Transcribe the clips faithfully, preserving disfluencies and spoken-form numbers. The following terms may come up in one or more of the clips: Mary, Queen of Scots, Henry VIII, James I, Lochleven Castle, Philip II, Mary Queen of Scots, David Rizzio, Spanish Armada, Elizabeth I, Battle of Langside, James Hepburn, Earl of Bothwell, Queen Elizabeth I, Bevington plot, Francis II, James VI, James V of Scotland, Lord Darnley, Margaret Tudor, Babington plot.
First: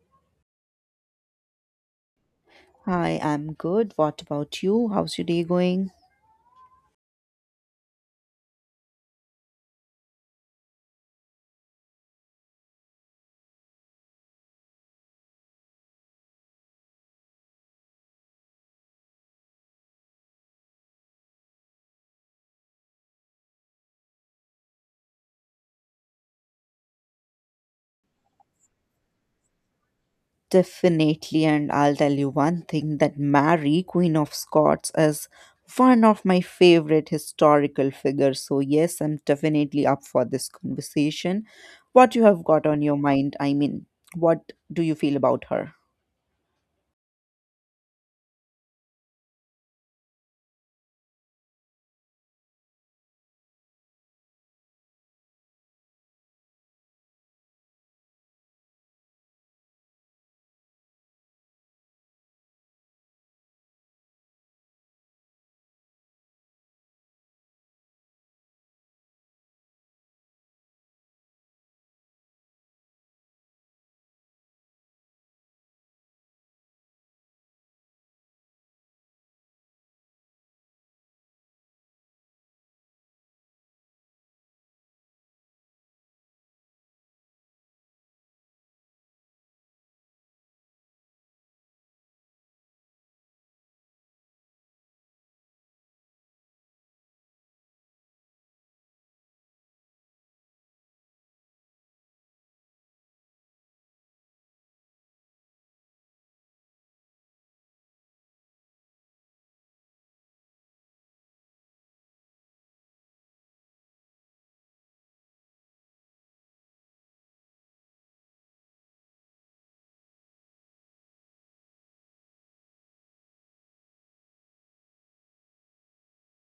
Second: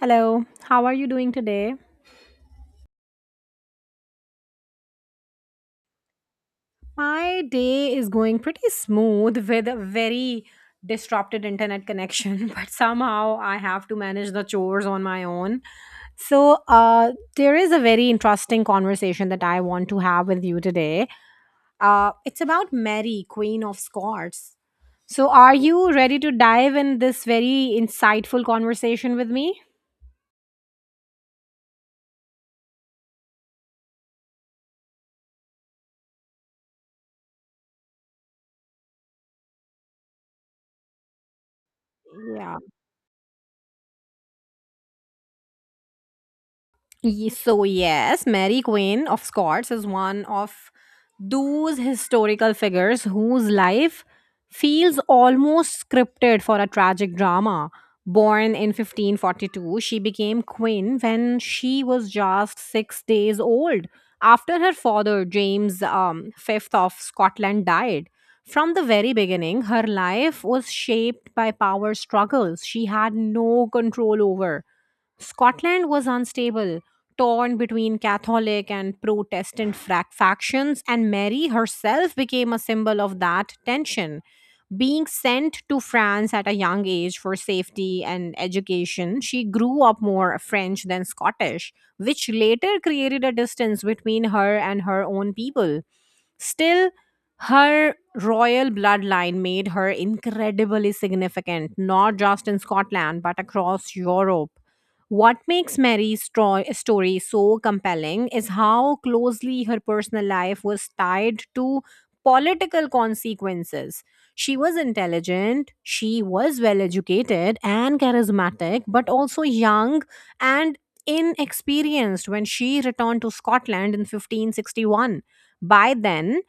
Hello, how are you doing today? Hi, I'm good. What about you? How's your day going? My day is going pretty smooth with a very disrupted internet connection, but somehow I have to manage the chores on my own. So, uh, there is a very interesting conversation that I want to have with you today. Uh, it's about Mary, Queen of Scots. So, are you ready to dive in this very insightful conversation with me? Definitely, and I'll tell you one thing that Mary, Queen of Scots, is one of my favorite historical figures. So, yes, I'm definitely up for this conversation. What you have Yeah. got on your mind? I mean, what do you feel about her? Ye- So, yes, Mary Queen of Scots is one of those historical figures whose life feels almost scripted for a tragic drama. Born in fifteen forty-two, she became queen when she was just six days old after her father, James um, fifth of Scotland, died. From the very beginning, her life was shaped by power struggles she had no control over. Scotland was unstable, torn between Catholic and Protestant frac- factions, and Mary herself became a symbol of that tension. Being sent to France at a young age for safety and education, she grew up more French than Scottish, which later created a distance between her and her own people. Still, her royal bloodline made her incredibly significant, not just in Scotland, but across Europe. What makes Mary's stro- story so compelling is how closely her personal life was tied to political consequences. She was intelligent, she was well educated and charismatic, but also young and inexperienced when she returned to Scotland in fifteen sixty-one. By then,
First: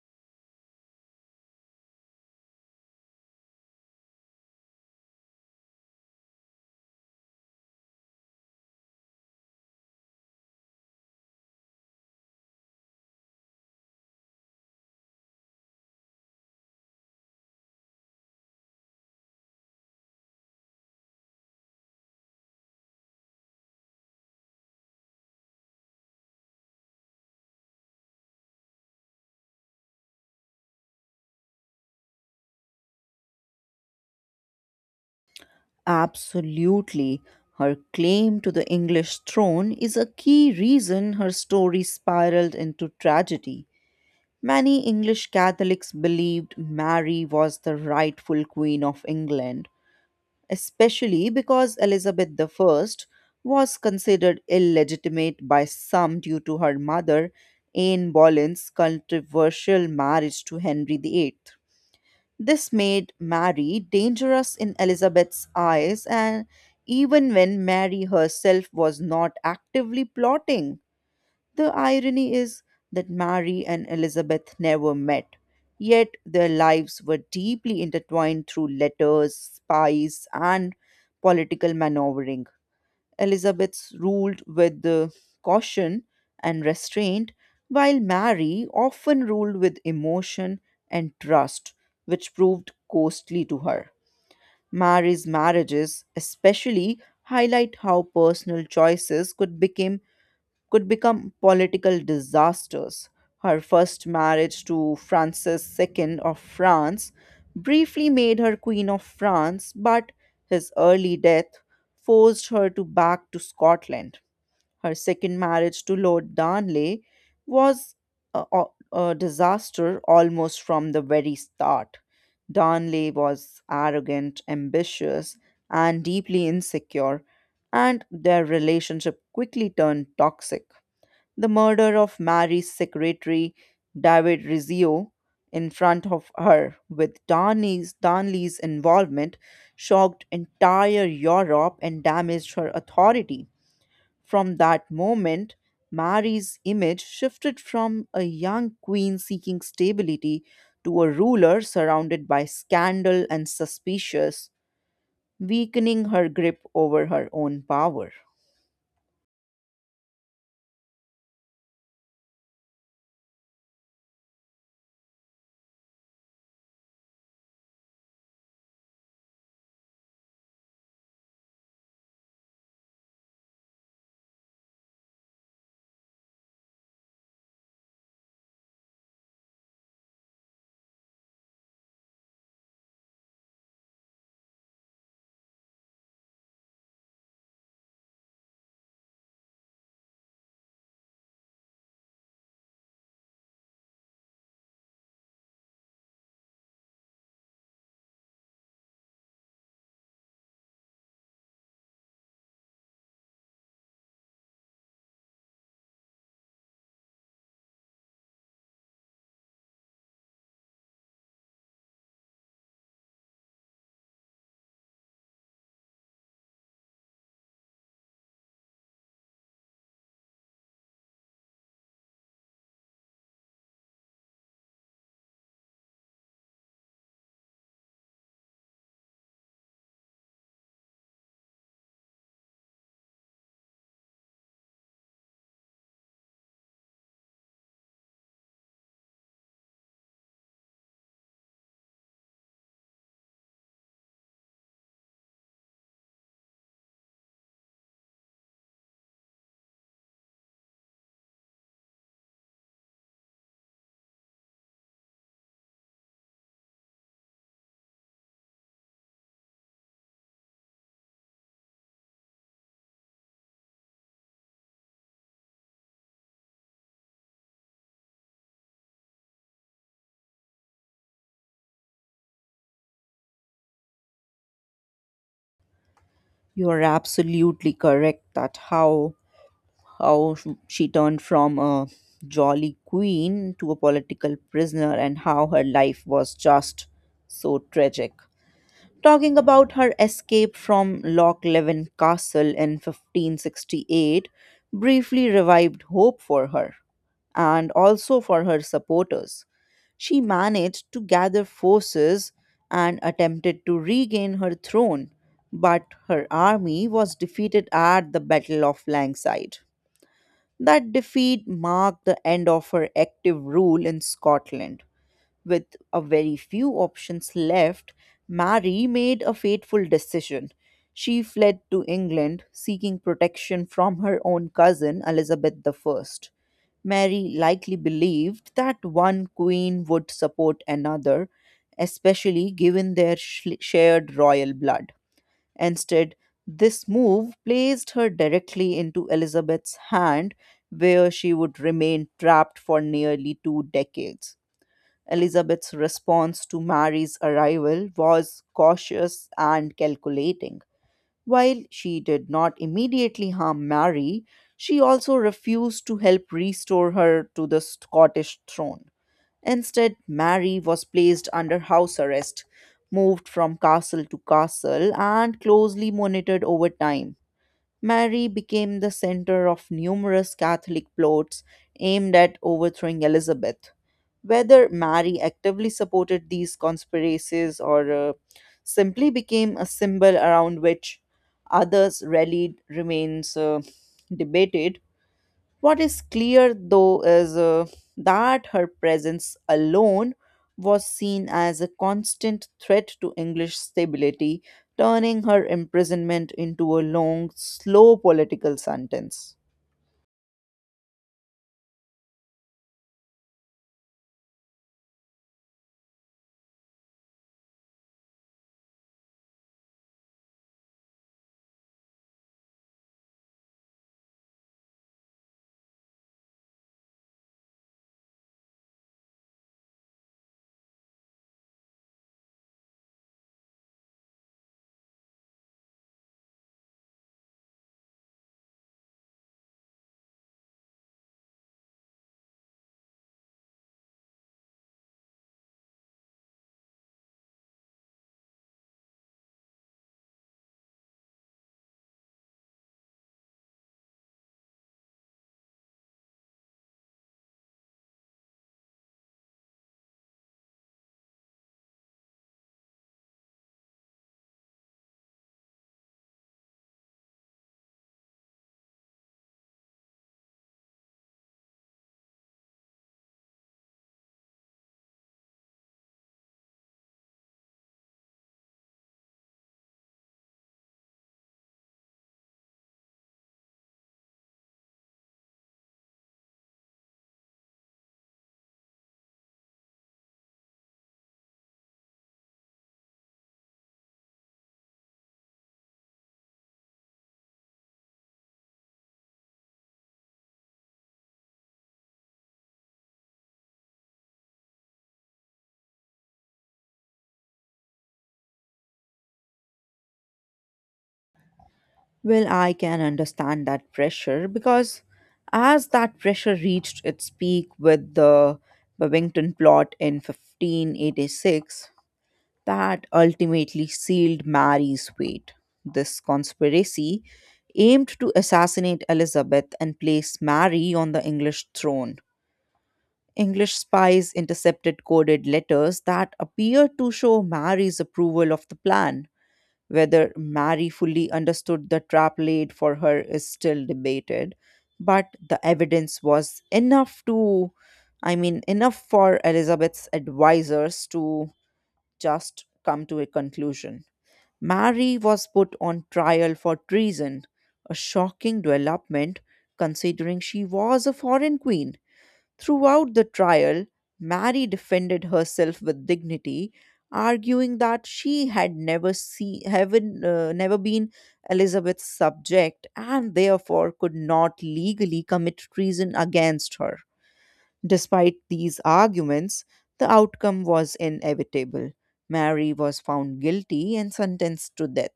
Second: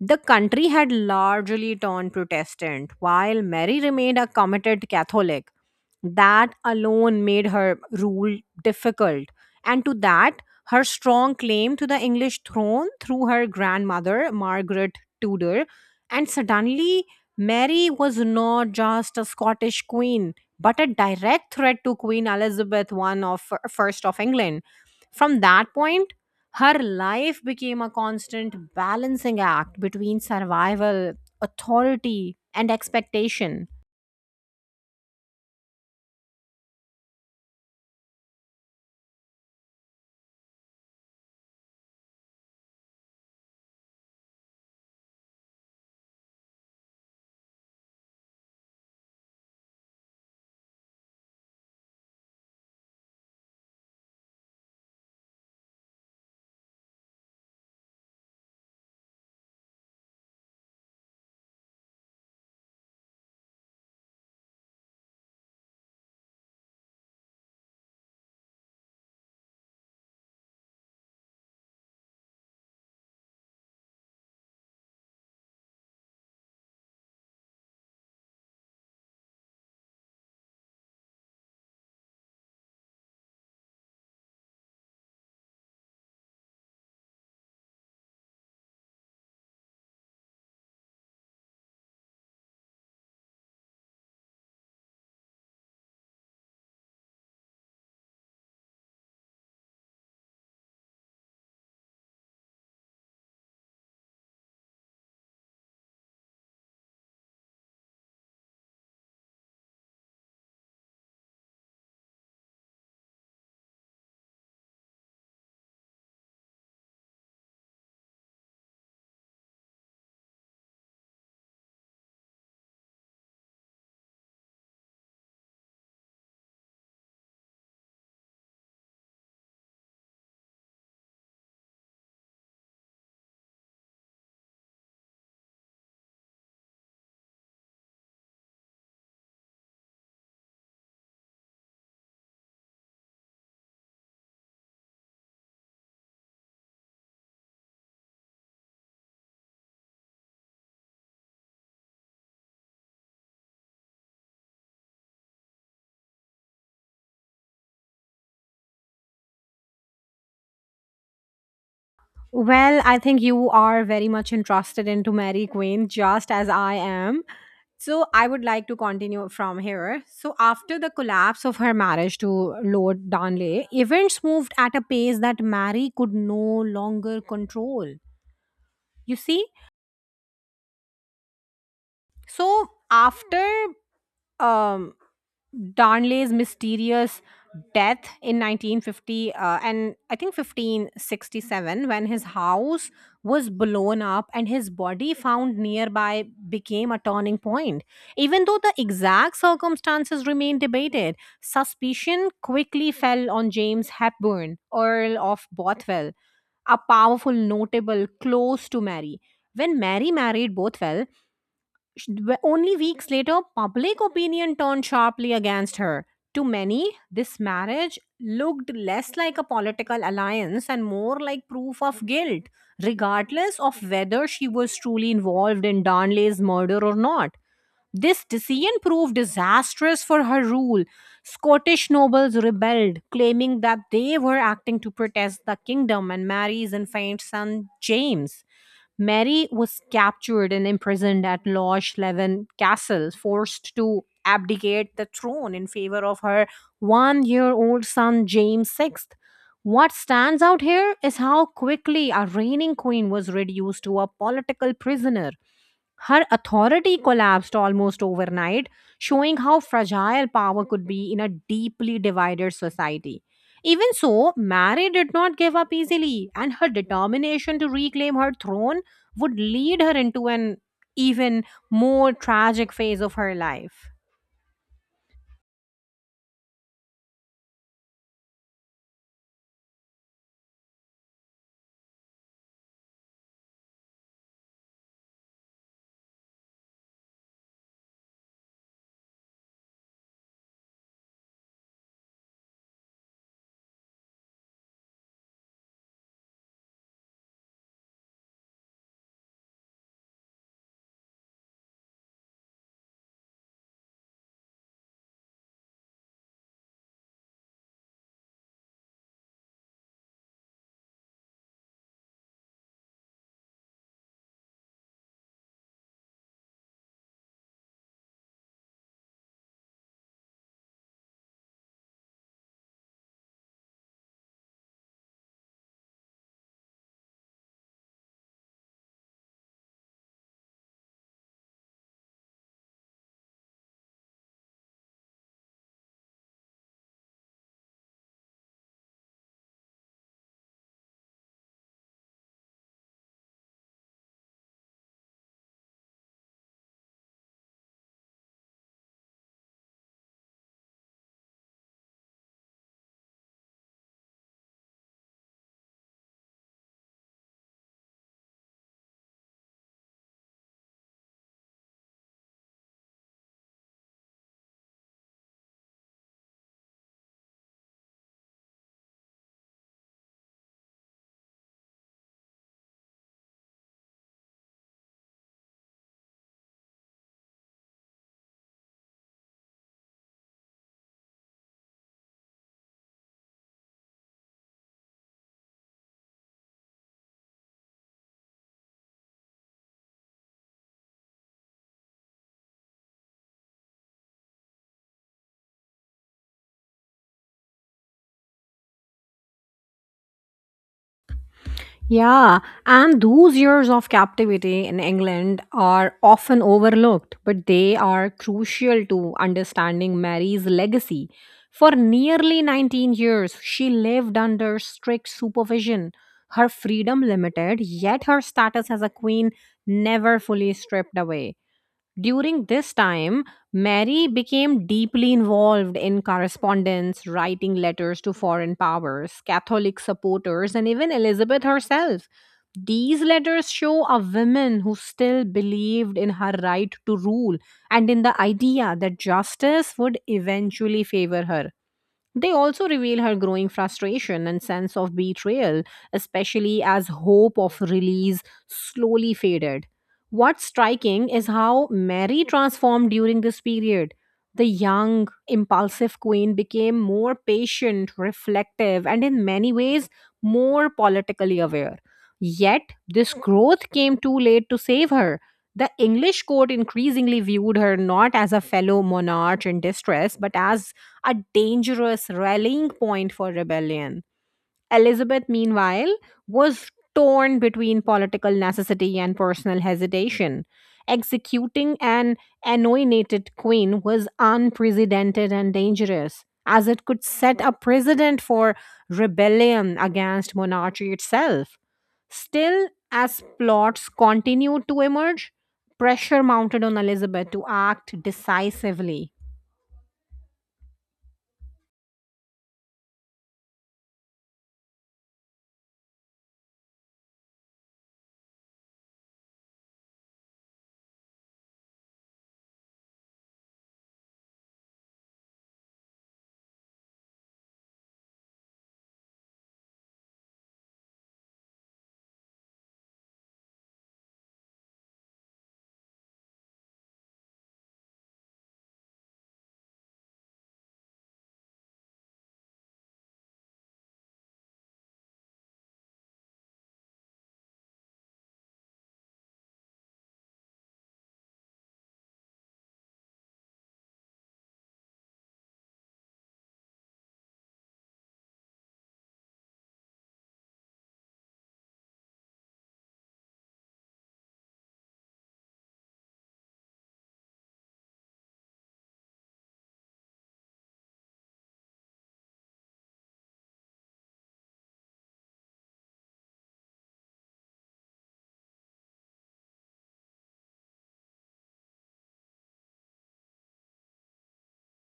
the country had largely turned Protestant, while Mary remained a committed Catholic. That alone made her rule difficult, and to that, her strong claim to the English throne through her grandmother, Margaret Tudor. And suddenly, Mary was not just a Scottish queen, but a direct threat to Queen Elizabeth the First of First of England. From that point, her life became a constant balancing act between survival, authority, and expectation. Absolutely. Her claim to the English throne is a key reason her story spiraled into tragedy. Many English Catholics believed Mary was the rightful Queen of England, especially because Elizabeth one was considered illegitimate by some due to her mother, Anne Boleyn's controversial marriage to Henry the Eighth. This made Mary dangerous in Elizabeth's eyes, and even when Mary herself was not actively plotting. The irony is that Mary and Elizabeth never met, yet their lives were deeply intertwined through letters, spies, and political maneuvering. Elizabeth ruled with the caution and restraint, while Mary often ruled with emotion and trust, which proved costly to her. Mary's marriages, especially, highlight how personal choices could become could become political disasters. Her first marriage to Francis two of France briefly made her Queen of France, but his early death forced her to back to Scotland. Her second marriage to Lord Darnley was a, a a disaster almost from the very start. Darnley was arrogant, ambitious, and deeply insecure, and their relationship quickly turned toxic. The murder of Mary's secretary, David Rizzio, in front of her, with Darnley's, Darnley's involvement, shocked entire Europe and damaged her authority. From that moment, Mary's image shifted from a young queen seeking stability to a ruler surrounded by scandal and suspicious, weakening her grip over her own power. Well, I think you are very much interested into Mary Queen, just as I am. So I would like to continue from here. So after the collapse of her marriage to Lord Darnley, events moved at a pace that Mary could no longer control. You see, so after um Darnley's mysterious death in nineteen fifty uh, and I think fifteen sixty-seven, when his house was blown up and his body found nearby, became a turning point. Even though the exact circumstances remain debated, suspicion quickly fell on James Hepburn, Earl of Bothwell, a powerful notable close to Mary. When Mary married Bothwell, Sh- w- only weeks later, public opinion turned sharply against her. To many, this marriage looked less like a political alliance and more like proof of guilt, regardless of whether she was truly involved in Darnley's murder or not. This decision proved disastrous for her rule. Scottish nobles rebelled, claiming that they were acting to protest the kingdom and Mary's infant son James. Mary was captured and imprisoned at Loch Leven Castle, forced to abdicate the throne in favor of her one year old son James six. What stands out here is how quickly a reigning queen was reduced to a political prisoner. Her authority collapsed almost overnight, showing how fragile power could be in a deeply divided society. Even so, Mary did not give up easily, and her determination to reclaim her throne would lead her into an even more tragic phase of her life. You are absolutely correct that how how sh- she turned from a jolly queen to a political prisoner and how her life was just so tragic. Talking about her escape from Lochleven Castle in fifteen sixty-eight briefly revived hope for her and also for her supporters. She managed to gather forces and attempted to regain her throne, but her army was defeated at the Battle of Langside. That defeat marked the end of her active rule in Scotland. With a very few options left, Mary made a fateful decision. She fled to England, seeking protection from her own cousin Elizabeth one. Mary likely believed that one queen would support another, especially given their sh- shared royal blood. Instead, this move placed her directly into Elizabeth's hand, where she would remain trapped for nearly two decades. Elizabeth's response to Mary's arrival was cautious and calculating. While she did not immediately harm Mary, she also refused to help restore her to the Scottish throne. Instead, Mary was placed under house arrest, moved from castle to castle, and closely monitored over time. Mary became the center of numerous Catholic plots aimed at overthrowing Elizabeth. Whether Mary actively supported these conspiracies or uh, simply became a symbol around which others rallied remains uh, debated. What is clear, though, is uh, that her presence alone was seen as a constant threat to English stability, turning her imprisonment into a long, slow political sentence. Yeah, and those years of captivity in England are often overlooked, but they are crucial to understanding Mary's legacy. For nearly nineteen years, she lived under strict supervision, her freedom limited, yet her status as a queen never fully stripped away. During this time, Mary became deeply involved in correspondence, writing letters to foreign powers, Catholic supporters, and even Elizabeth herself. These letters show a woman who still believed in her right to rule and in the idea that justice would eventually favor her. They also reveal her growing frustration and sense of betrayal, especially as hope of release slowly faded. What's striking is how Mary transformed during this period. The young, impulsive queen became more patient, reflective, and in many ways more politically aware. Yet, this growth came too late to save her. The English court increasingly viewed her not as a fellow monarch in distress, but as a dangerous rallying point for rebellion. Elizabeth, meanwhile, was torn between political necessity and personal hesitation. Executing an anointed queen was unprecedented and dangerous, as it could set a precedent for rebellion against monarchy itself. Still, as plots continued to emerge, pressure mounted on Elizabeth to act decisively. Well, I can understand that pressure because as that pressure reached its peak with the Bevington plot in fifteen eighty-six, that ultimately sealed Mary's fate. This conspiracy aimed to assassinate Elizabeth and place Mary on the English throne. English spies intercepted coded letters that appeared to show Mary's approval of the plan. Whether Mary fully understood the trap laid for her is still debated, but the evidence was enough to, I mean, enough for Elizabeth's advisors to just come to a conclusion. Mary was put on trial for treason, a shocking development considering she was a foreign queen. Throughout the trial, Mary defended herself with dignity, arguing that she had never see, haven, uh, never been Elizabeth's subject and therefore could not legally commit treason against her. Despite these arguments, the outcome was inevitable. Mary was found guilty and sentenced to death.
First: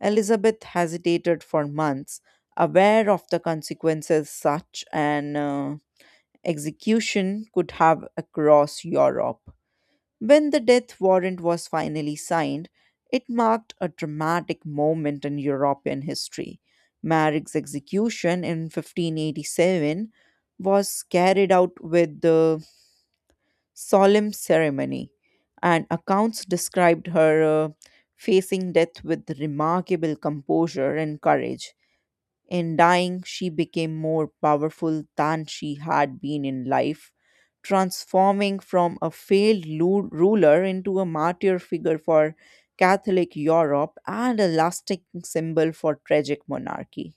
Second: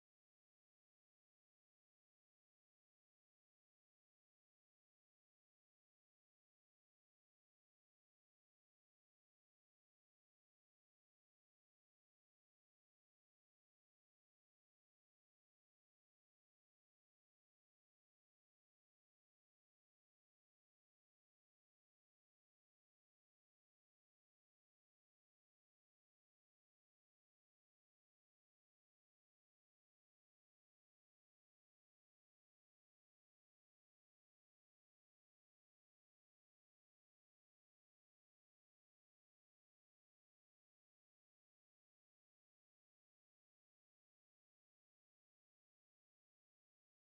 Elizabeth hesitated for months, aware of the consequences such an uh, execution could have across Europe. When the death warrant was finally signed, it marked a dramatic moment in European history. Marig's execution in fifteen eighty-seven was carried out with the solemn ceremony, and accounts described her uh, facing death with remarkable composure and courage. In dying, she became more powerful than she had been in life, transforming from a failed lu- ruler into a martyr figure for Catholic Europe and a lasting symbol for tragic monarchy.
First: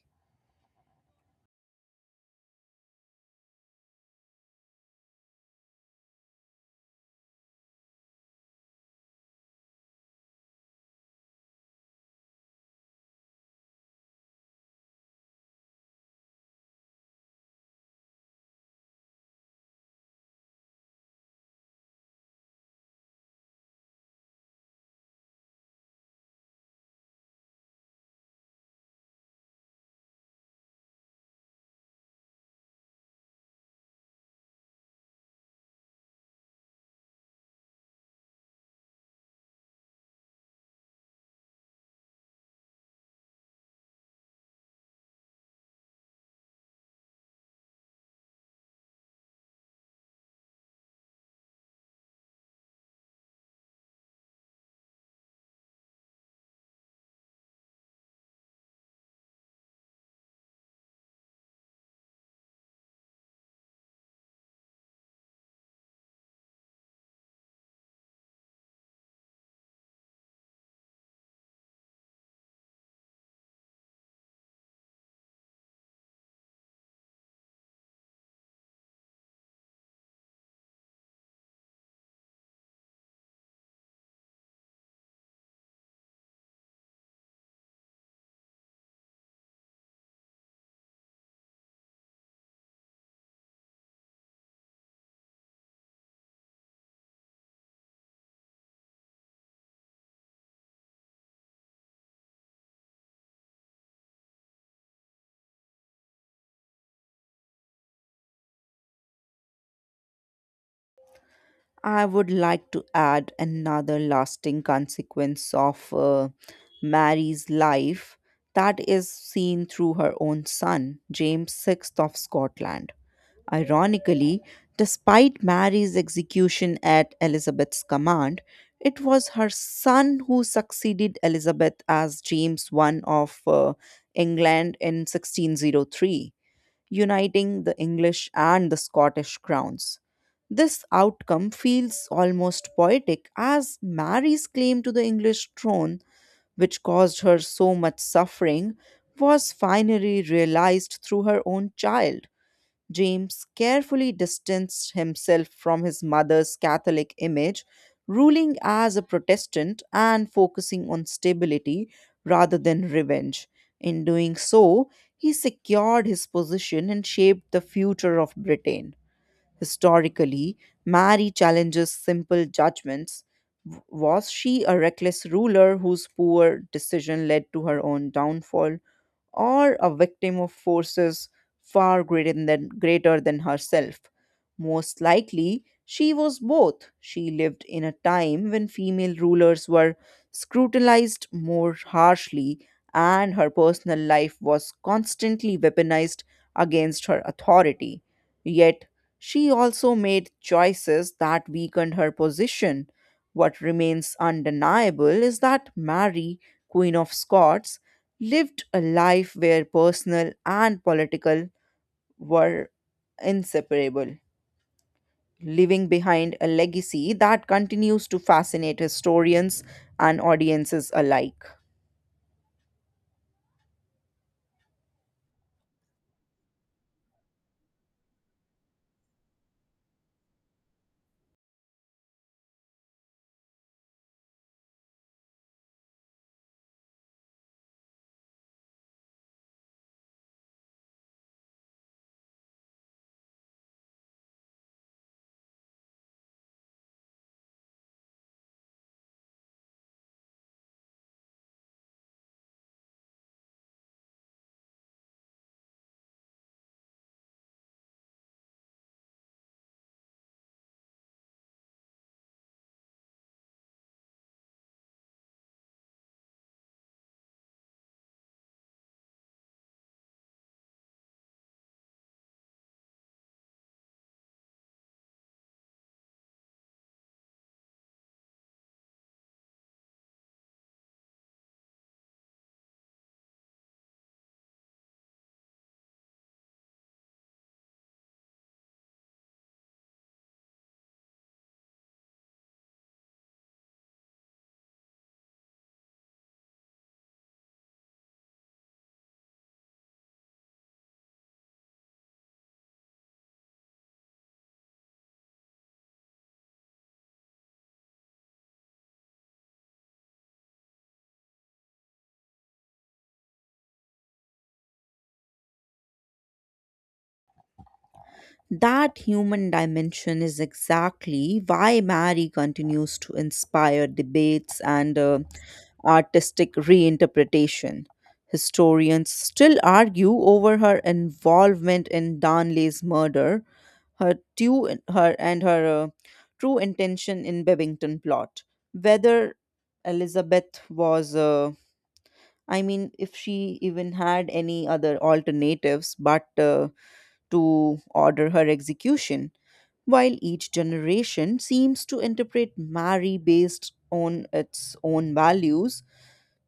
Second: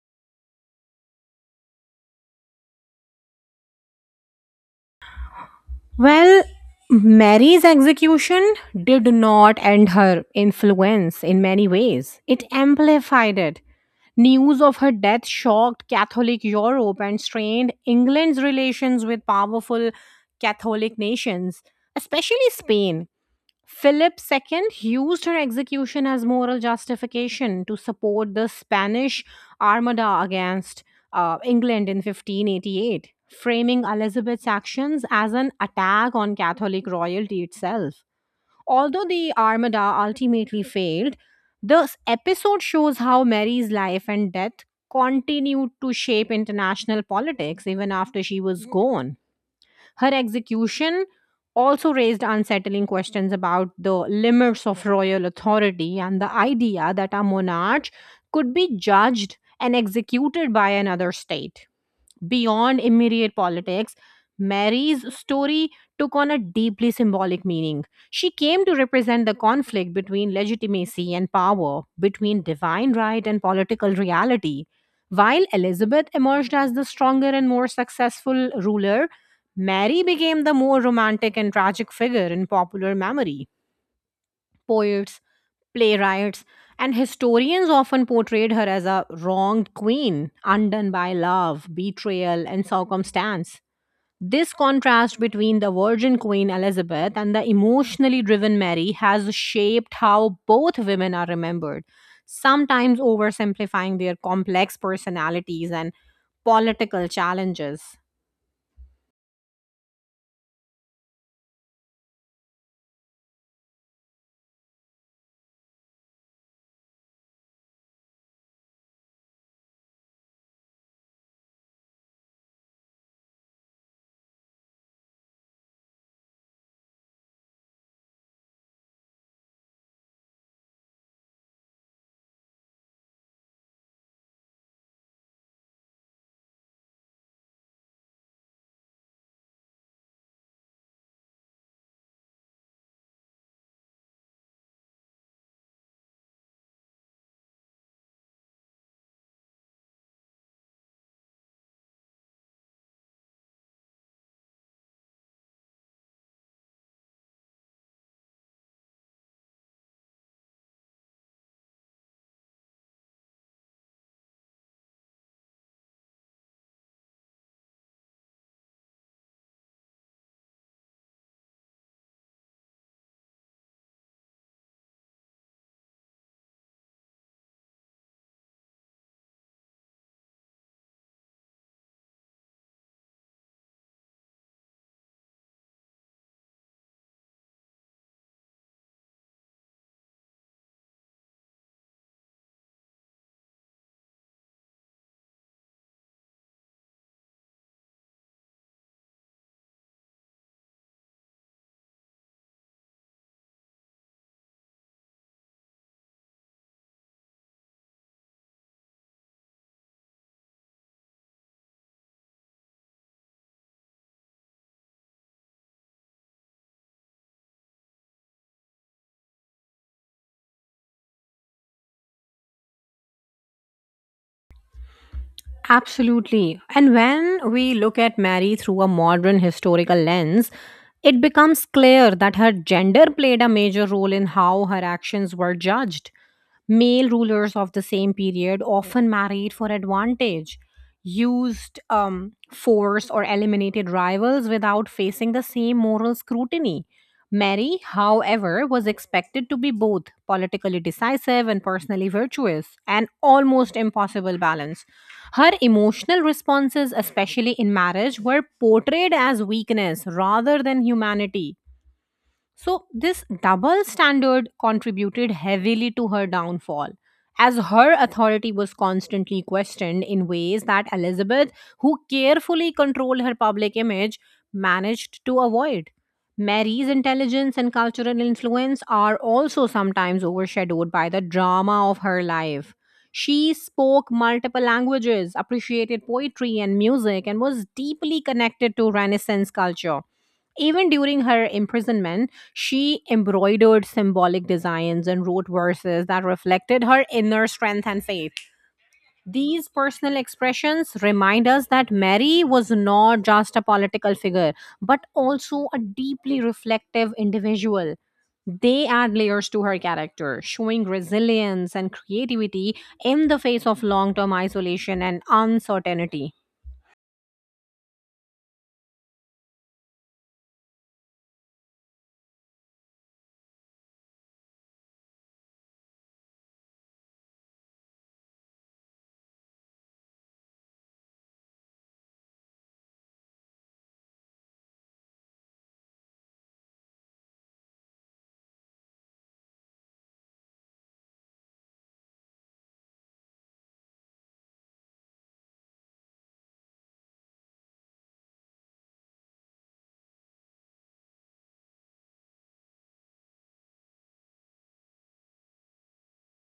Well, Mary's execution did not end her influence. In many ways, it amplified it. News of her death shocked Catholic Europe and strained England's relations with powerful Catholic nations, especially Spain. Philip the Second used her execution as moral justification to support the Spanish Armada against uh, England in fifteen eighty-eight, framing Elizabeth's actions as an attack on Catholic royalty itself. Although the Armada ultimately failed, this episode shows how Mary's life and death continued to shape international politics even after she was gone. Her execution also raised unsettling questions about the limits of royal authority and the idea that a monarch could be judged and executed by another state. Beyond immediate politics, Mary's story took on a deeply symbolic meaning. She came to represent the conflict between legitimacy and power, between divine right and political reality. While Elizabeth emerged as the stronger and more successful ruler, Mary became the more romantic and tragic figure in popular memory. Poets, playwrights, and historians often portrayed her as a wronged queen, undone by love, betrayal, and circumstance. This contrast between the virgin Queen Elizabeth and the emotionally driven Mary has shaped how both women are remembered, sometimes oversimplifying their complex personalities and political challenges. I would like to add another lasting consequence of uh, Mary's life that is seen through her own son, James six of Scotland. Ironically, despite Mary's execution at Elizabeth's command, it was her son who succeeded Elizabeth as James I of uh, England in sixteen oh three, uniting the English and the Scottish crowns. This outcome feels almost poetic as Mary's claim to the English throne, which caused her so much suffering, was finally realized through her own child. James carefully distanced himself from his mother's Catholic image, ruling as a Protestant and focusing on stability rather than revenge. In doing so, he secured his position and shaped the future of Britain. Historically, Mary challenges simple judgments. W- Was she a reckless ruler whose poor decision led to her own downfall, or a victim of forces far greater than, greater than herself? Most likely, she was both. She lived in a time when female rulers were scrutinized more harshly, and her personal life was constantly weaponized against her authority. Yet, she also made choices that weakened her position. What remains undeniable is that Mary, Queen of Scots, lived a life where personal and political were inseparable, leaving behind a legacy that continues to fascinate historians and audiences alike. Absolutely. And when we look at Mary through a modern historical lens, it becomes clear that her gender played a major role in how her actions were judged. Male rulers of the same period often married for advantage, used um, force, or eliminated rivals without facing the same moral scrutiny. Mary, however, was expected to be both politically decisive and personally virtuous, an almost impossible balance. Her emotional responses, especially in marriage, were portrayed as weakness rather than humanity, so this double standard contributed heavily to her downfall, as her authority was constantly questioned in ways that Elizabeth, who carefully controlled her public image, managed to avoid. Mary's intelligence and cultural influence are also sometimes overshadowed by the drama of her life. She spoke multiple languages, appreciated poetry and music, and was deeply connected to Renaissance culture. Even during her imprisonment, she embroidered symbolic designs and wrote verses that reflected her inner strength and faith. These personal expressions remind us that Mary was not just a political figure, but also a deeply reflective individual. They add layers to her character, showing resilience and creativity in the face of long term isolation and uncertainty. That human dimension is exactly why Mary continues to inspire debates and uh, artistic reinterpretation. Historians still argue over her involvement in Darnley's murder, her, two, her and her uh, true intention in Babington plot. Whether Elizabeth was, uh, I mean, if she even had any other alternatives but uh, to order her execution, while each generation seems to interpret Mary based on its own values.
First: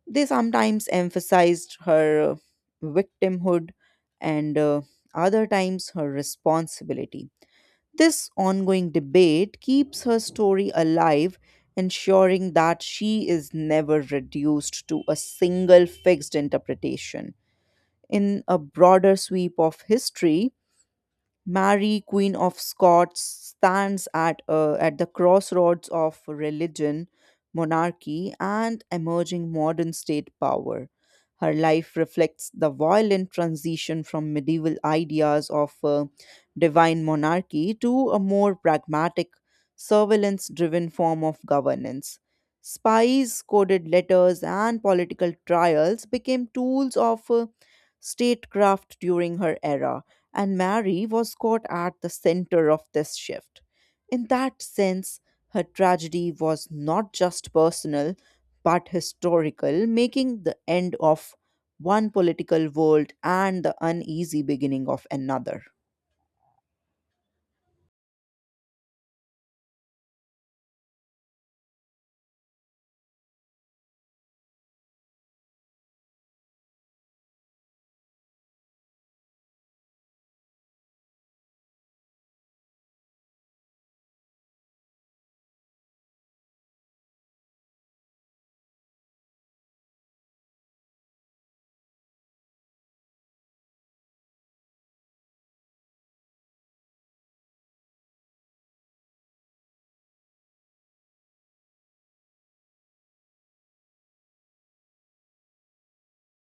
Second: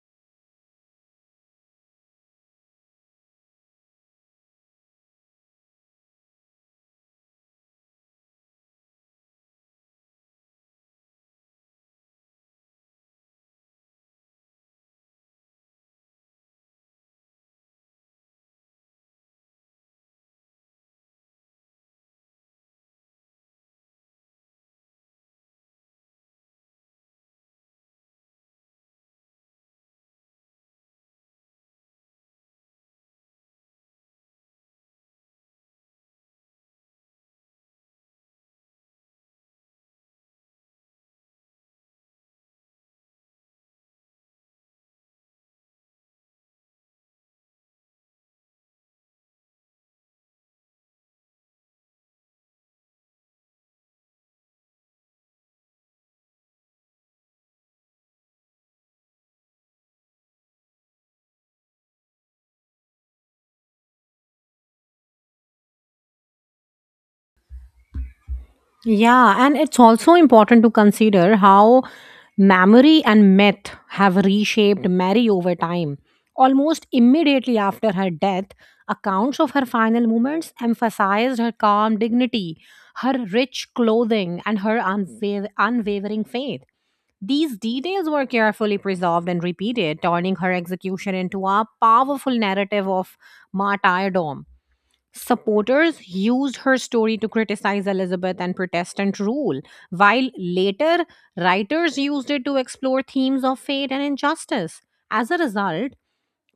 They sometimes emphasized her uh, victimhood and uh, other times her responsibility. This ongoing debate keeps her story alive, ensuring that she is never reduced to a single fixed interpretation. In a broader sweep of history, Mary, Queen of Scots, stands at, uh, at the crossroads of religion, monarchy, and emerging modern state power. Her life reflects the violent transition from medieval ideas of uh, divine monarchy to a more pragmatic, surveillance driven form of governance. Spies, coded letters, and political trials became tools of uh, statecraft during her era, and Mary was caught at the center of this shift. In that sense, her tragedy was not just personal but historical, making the end of one political world and the uneasy beginning of another. Yeah, and it's also important to consider how memory and myth have reshaped Mary over time. Almost immediately after her death, accounts of her final moments emphasized her calm dignity, her rich clothing, and her unwav- unwavering faith. These details were carefully preserved and repeated, turning her execution into a powerful narrative of martyrdom. Supporters used her story to criticize Elizabeth and Protestant rule, while later writers used it to explore themes of fate and injustice. As a result,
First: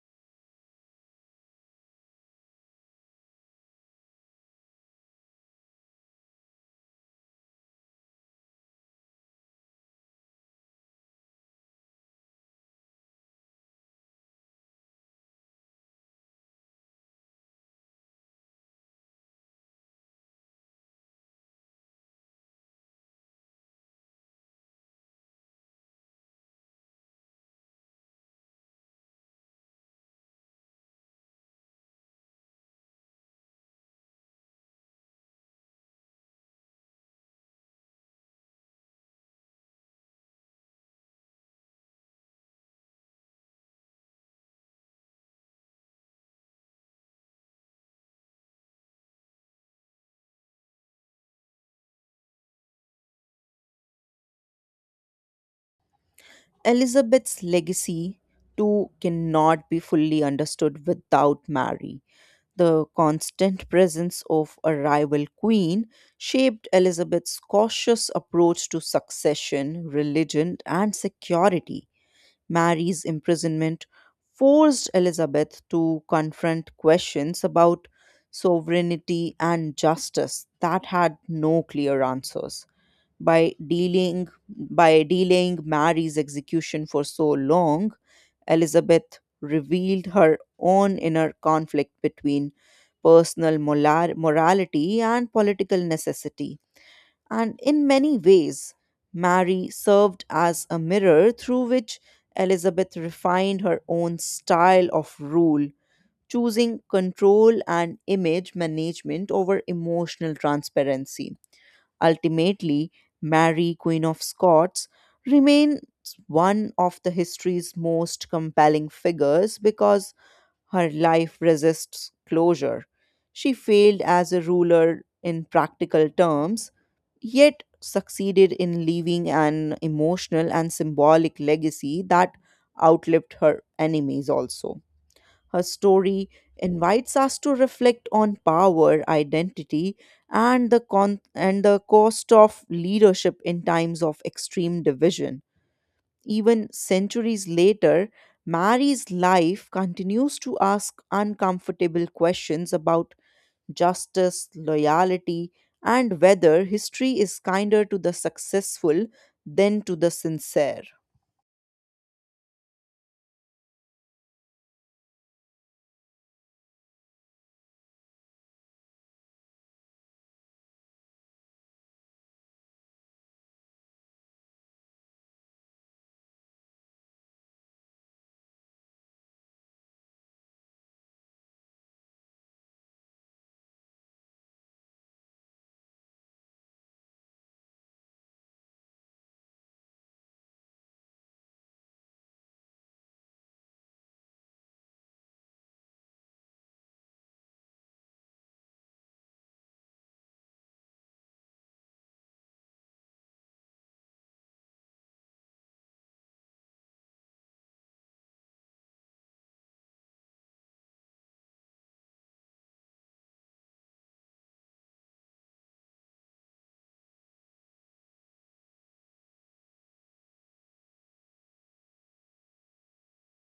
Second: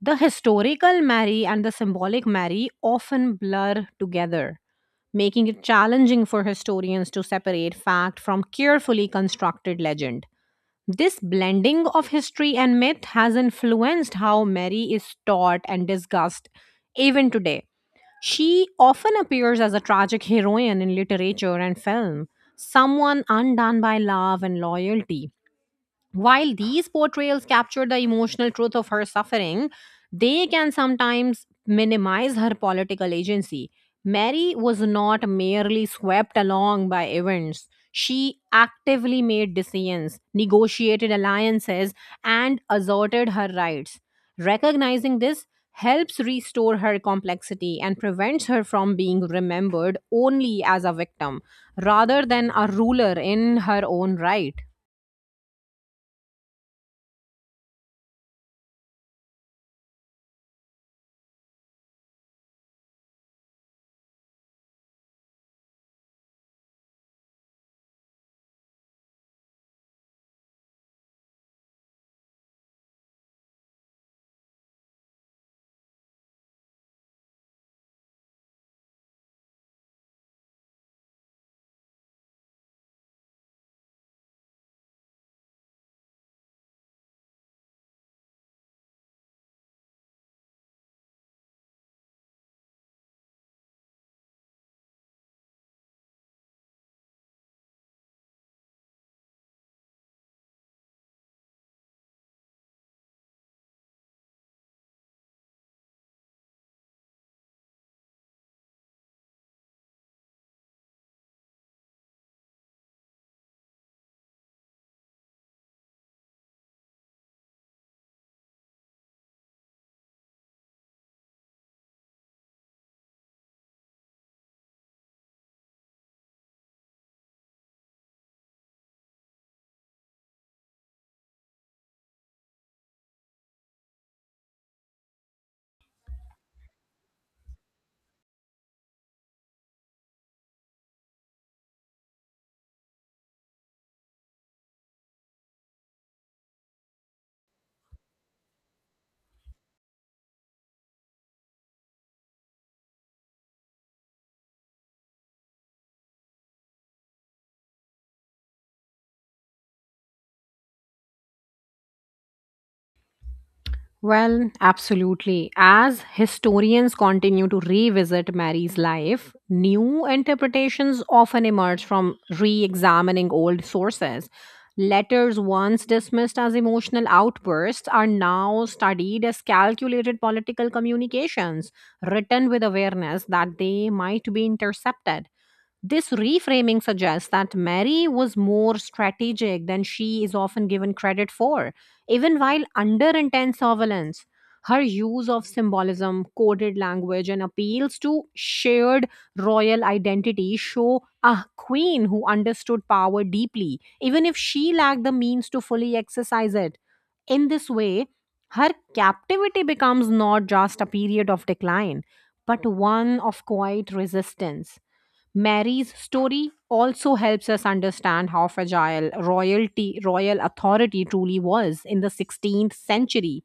the historical Mary and the symbolic Mary often blur together, making it challenging for historians to separate fact from carefully constructed legend. This blending of history and myth has influenced how Mary is taught and discussed even today. She often appears as a tragic heroine in literature and film, someone undone by love and loyalty. While these portrayals capture the emotional truth of her suffering, they can sometimes minimize her political agency. Mary was not merely swept along by events. She actively made decisions, negotiated alliances, and asserted her rights. Recognizing this helps restore her complexity and prevents her from being remembered only as a victim rather than a ruler in her own right. Elizabeth's legacy, too, cannot be fully understood without Mary. The constant presence of a rival queen shaped Elizabeth's cautious approach to succession, religion, and security. Mary's imprisonment forced Elizabeth to confront questions about sovereignty and justice that had no clear answers. By dealing by delaying Mary's execution for so long, Elizabeth revealed her own inner conflict between personal molar- morality and political necessity. And in many ways, Mary served as a mirror through which Elizabeth refined her own style of rule, choosing control and image management over emotional transparency. Ultimately, Mary, Queen of Scots, remains one of the history's most compelling figures because her life resists closure. She failed as a ruler in practical terms, yet succeeded in leaving an emotional and symbolic legacy that outlived her enemies also. Her story invites us to reflect on power, identity, and the con- and the cost of leadership in times of extreme division. Even centuries later, Mary's life continues to ask uncomfortable questions about justice, loyalty, and whether history is kinder to the successful than to the sincere. Well, absolutely. As historians continue to revisit Mary's life, new interpretations often emerge from re examining old sources. Letters once dismissed as emotional outbursts are now studied as calculated political communications, written with awareness that they might be intercepted. This reframing suggests that Mary was more strategic than she is often given credit for, even while under intense surveillance. Her use of symbolism, coded language, and appeals to shared royal identity show a queen who understood power deeply, even if she lacked the means to fully exercise it. In this way, her captivity becomes not just a period of decline, but one of quiet resistance. Mary's story also helps us understand how fragile royalty, royal authority truly was in the sixteenth century.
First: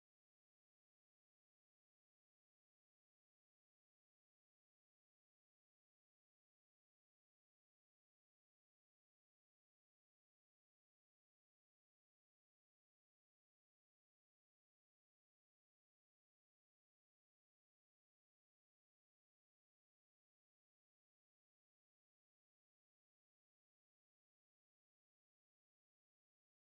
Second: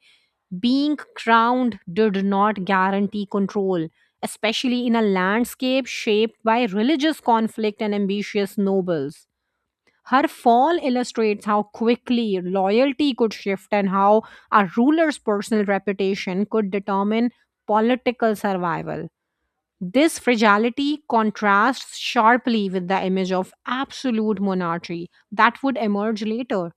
Being crowned did not guarantee control, especially in a landscape shaped by religious conflict and ambitious nobles. Her fall illustrates how quickly loyalty could shift and how a ruler's personal reputation could determine political survival. This fragility contrasts sharply with the image of absolute monarchy that would emerge later.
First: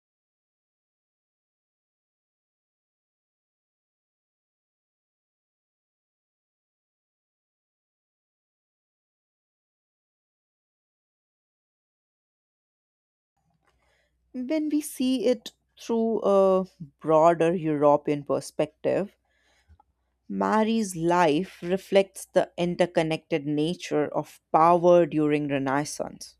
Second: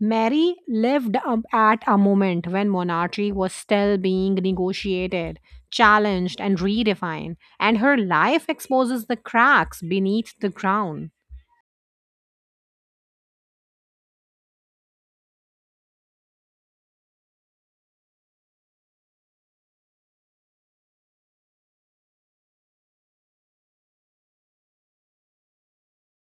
Mary lived um, at a moment when monarchy was still being negotiated, challenged, and redefined, and her life exposes the cracks beneath the crown. When we see it through a broader European perspective, Mary's life reflects the interconnected nature of power during Renaissance.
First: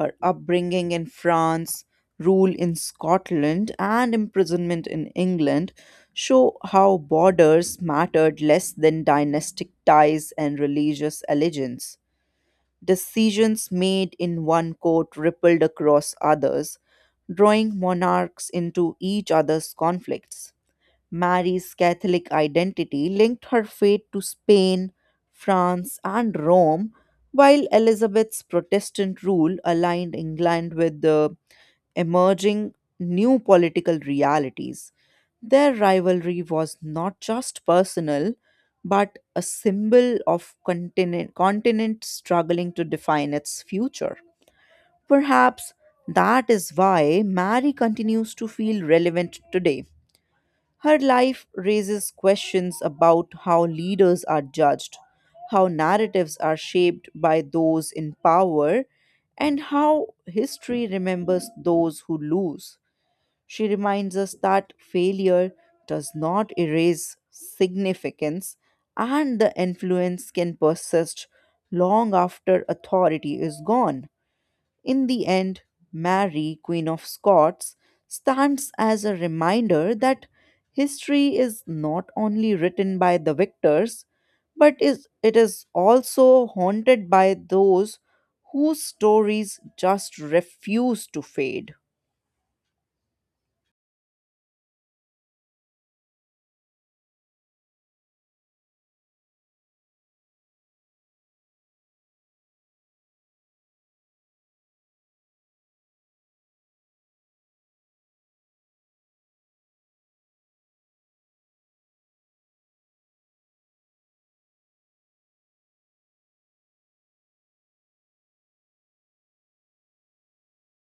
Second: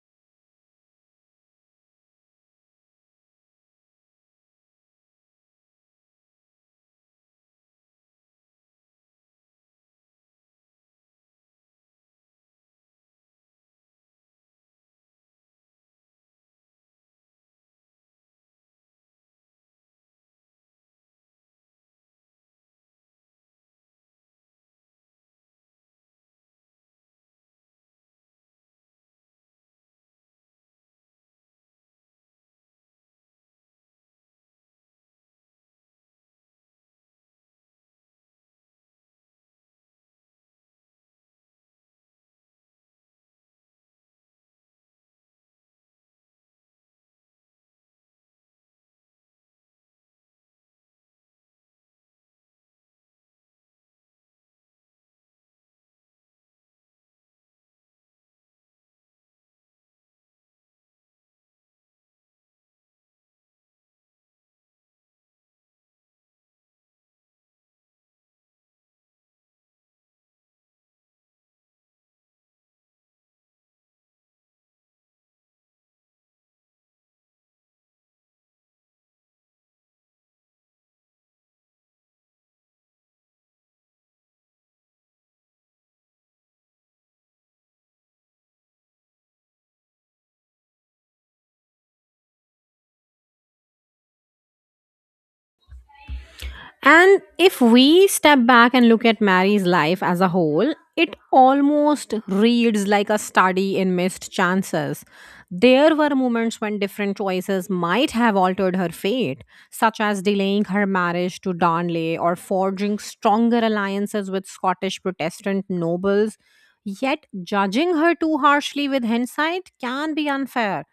Her upbringing in France, rule in Scotland, and imprisonment in England show how borders mattered less than dynastic ties and religious allegiance. Decisions made in one court rippled across others, drawing monarchs into each other's conflicts. Mary's Catholic identity linked her fate to Spain, France, and Rome, while Elizabeth's Protestant rule aligned England with the emerging new political realities. Their rivalry was not just personal, but a symbol of continent, continent struggling to define its future. Perhaps that is why Mary continues to feel relevant today. Her life raises questions about how leaders are judged, how narratives are shaped by those in power, and how history remembers those who lose. She reminds us that failure does not erase significance and the influence can persist long after authority is gone. In the end, Mary, Queen of Scots, stands as a reminder that history is not only written by the victors, but is, it is also haunted by those whose stories just refuse to fade. And if we step back and look at Mary's life as a whole, it almost reads like a study in missed chances. There were moments when different choices might have altered her fate, such as delaying her marriage to Darnley or forging stronger alliances with Scottish Protestant nobles. Yet, judging her too harshly with hindsight can be unfair.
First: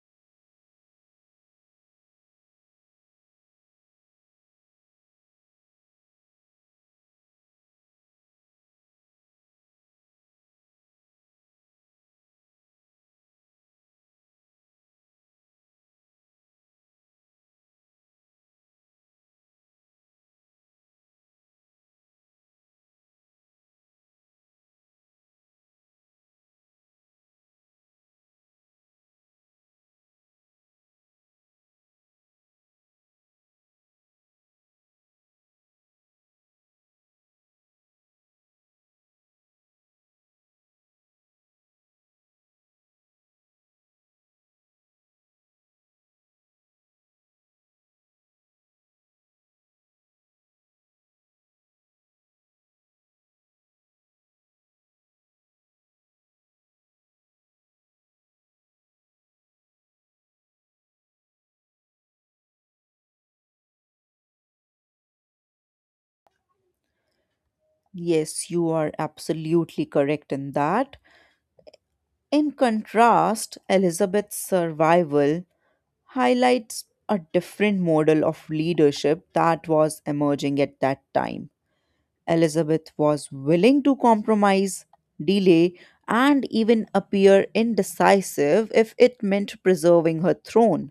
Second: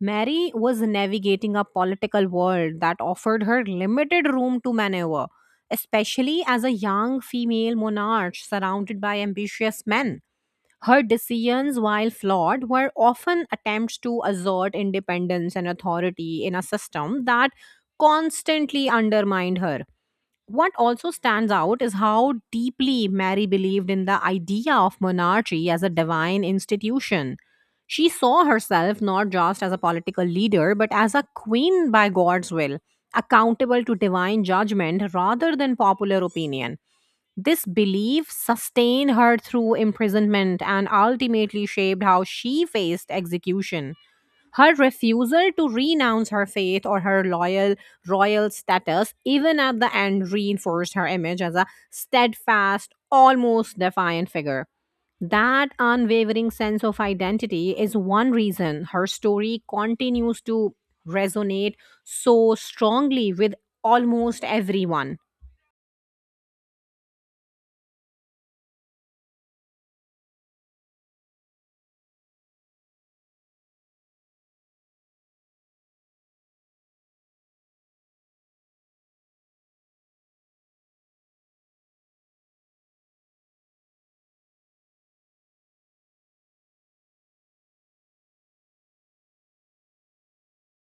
Mary was navigating a political world that offered her limited room to maneuver, especially as a young female monarch surrounded by ambitious men. Her decisions, while flawed, were often attempts to assert independence and authority in a system that constantly undermined her. What also stands out is how deeply Mary believed in the idea of monarchy as a divine institution. She saw herself not just as a political leader, but as a queen by God's will, accountable to divine judgment rather than popular opinion. This belief sustained her through imprisonment and ultimately shaped how she faced execution. Her refusal to renounce her faith or her loyal royal status, even at the end, reinforced her image as a steadfast, almost defiant figure. That unwavering sense of identity is one reason her story continues to resonate so strongly with almost everyone. Yes, you are absolutely correct in that. In contrast, Elizabeth's survival highlights a different model of leadership that was emerging at that time. Elizabeth was willing to compromise, delay, and even appear indecisive if it meant preserving her throne.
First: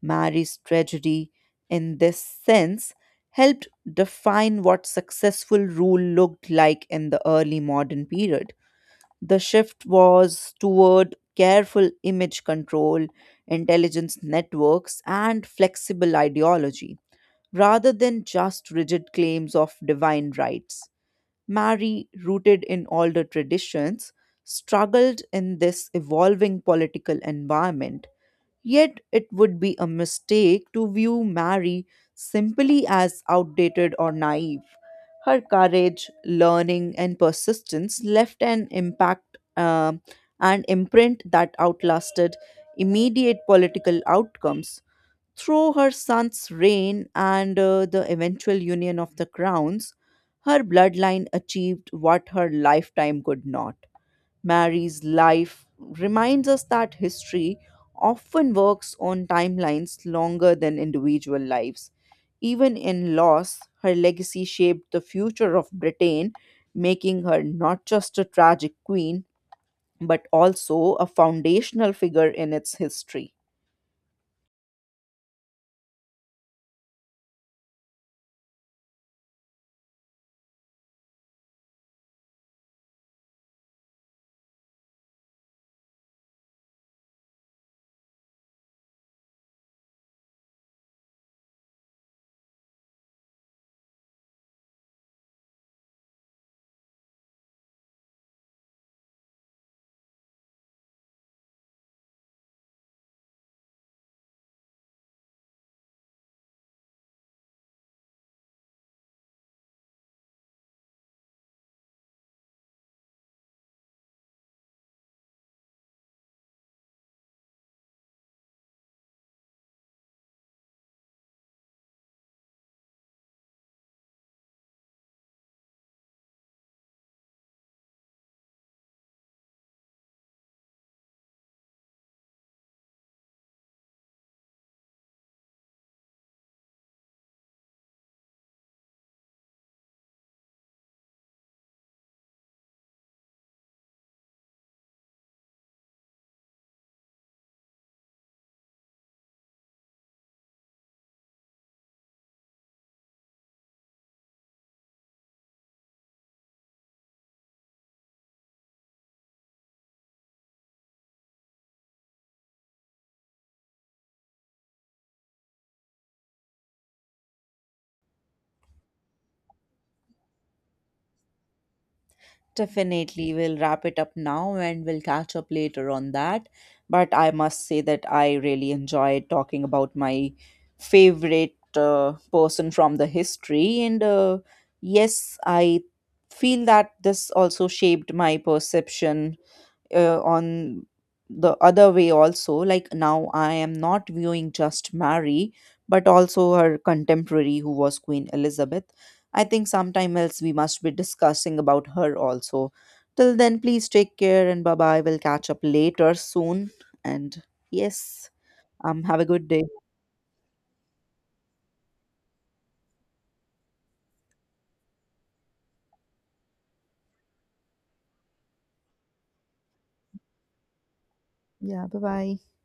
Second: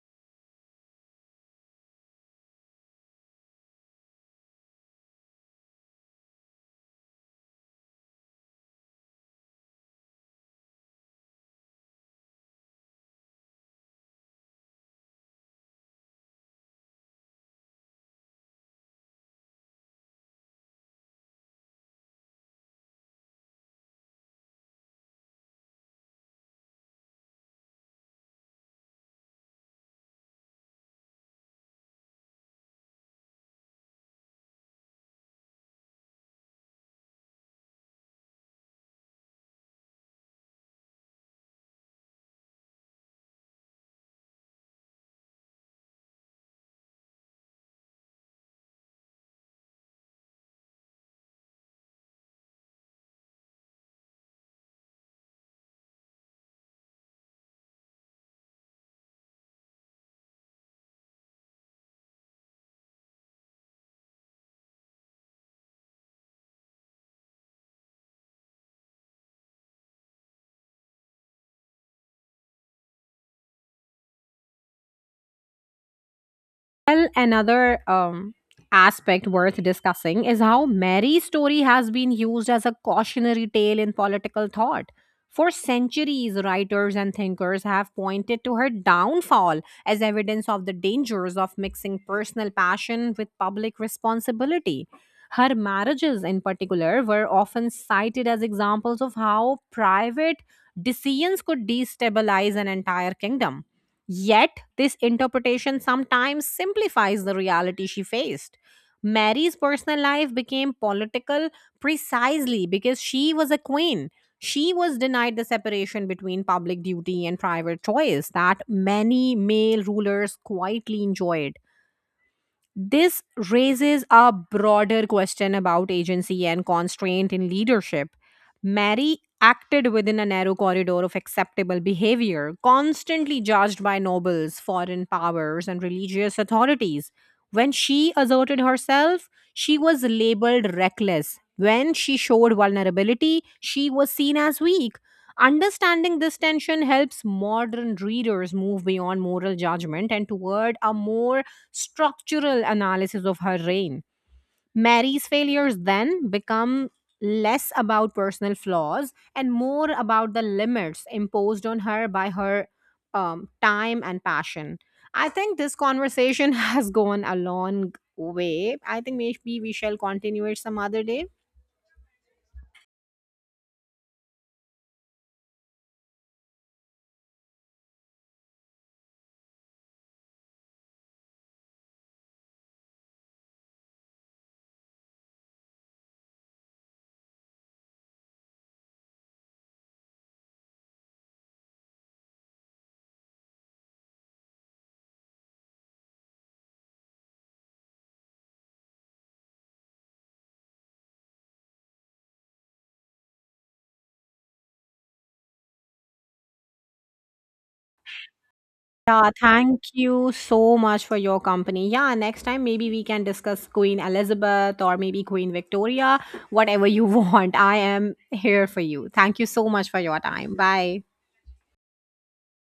Mary's tragedy, in this sense, helped define what successful rule looked like in the early modern period. The shift was toward careful image control, intelligence networks, and flexible ideology, rather than just rigid claims of divine rights. Mary, rooted in older traditions, struggled in this evolving political environment. Yet it would be a mistake to view Mary simply as outdated or naive. Her courage, learning, and persistence left an impact um, and imprint that outlasted immediate political outcomes. Through her son's reign and uh, the eventual union of the crowns, her bloodline achieved what her lifetime could not. Mary's life reminds us that history often works on timelines longer than individual lives. Even in loss, her legacy shaped the future of Britain, making her not just a tragic queen, but also a foundational figure in its history. Well, another um, aspect worth discussing is how Mary's story has been used as a cautionary tale in political thought. For centuries, writers and thinkers have pointed to her downfall as evidence of the dangers of mixing personal passion with public responsibility. Her marriages, in particular, were often cited as examples of how private decisions could destabilize an entire kingdom. Yet, this interpretation sometimes simplifies the reality she faced. Mary's personal life became political precisely because she was a queen. She was denied the separation between public duty and private choice that many male rulers quietly enjoyed. This raises a broader question about agency and constraint in leadership. Mary acted within a narrow corridor of acceptable behavior, constantly judged by nobles, foreign powers, and religious authorities. When she asserted herself, she was labeled reckless. When she showed vulnerability, she was seen as weak. Understanding this tension helps modern readers move beyond moral judgment and toward a more structural analysis of her reign. Mary's failures then become less about personal flaws and more about the limits imposed on her by her um, time and passion. I think this conversation has gone a long way. I think maybe we shall continue it some other day. Definitely, we'll wrap it up now and we'll catch up later on that. But I must say that I really enjoyed talking about my favorite uh, person from the history. And uh, yes, I feel that this also shaped my perception uh, on the other way also, like now I am not viewing just Mary, but also her contemporary who was Queen Elizabeth. I think sometime else we must be discussing about her also. Till then, please take care and bye bye, we'll catch up later soon. And yes, um have a Yeah, good day. thank you so much for your company. Yeah, next time maybe we can discuss Queen Elizabeth or maybe Queen Victoria, whatever you want. I am here for you. Thank you so much for your time. Bye. Yeah, bye bye.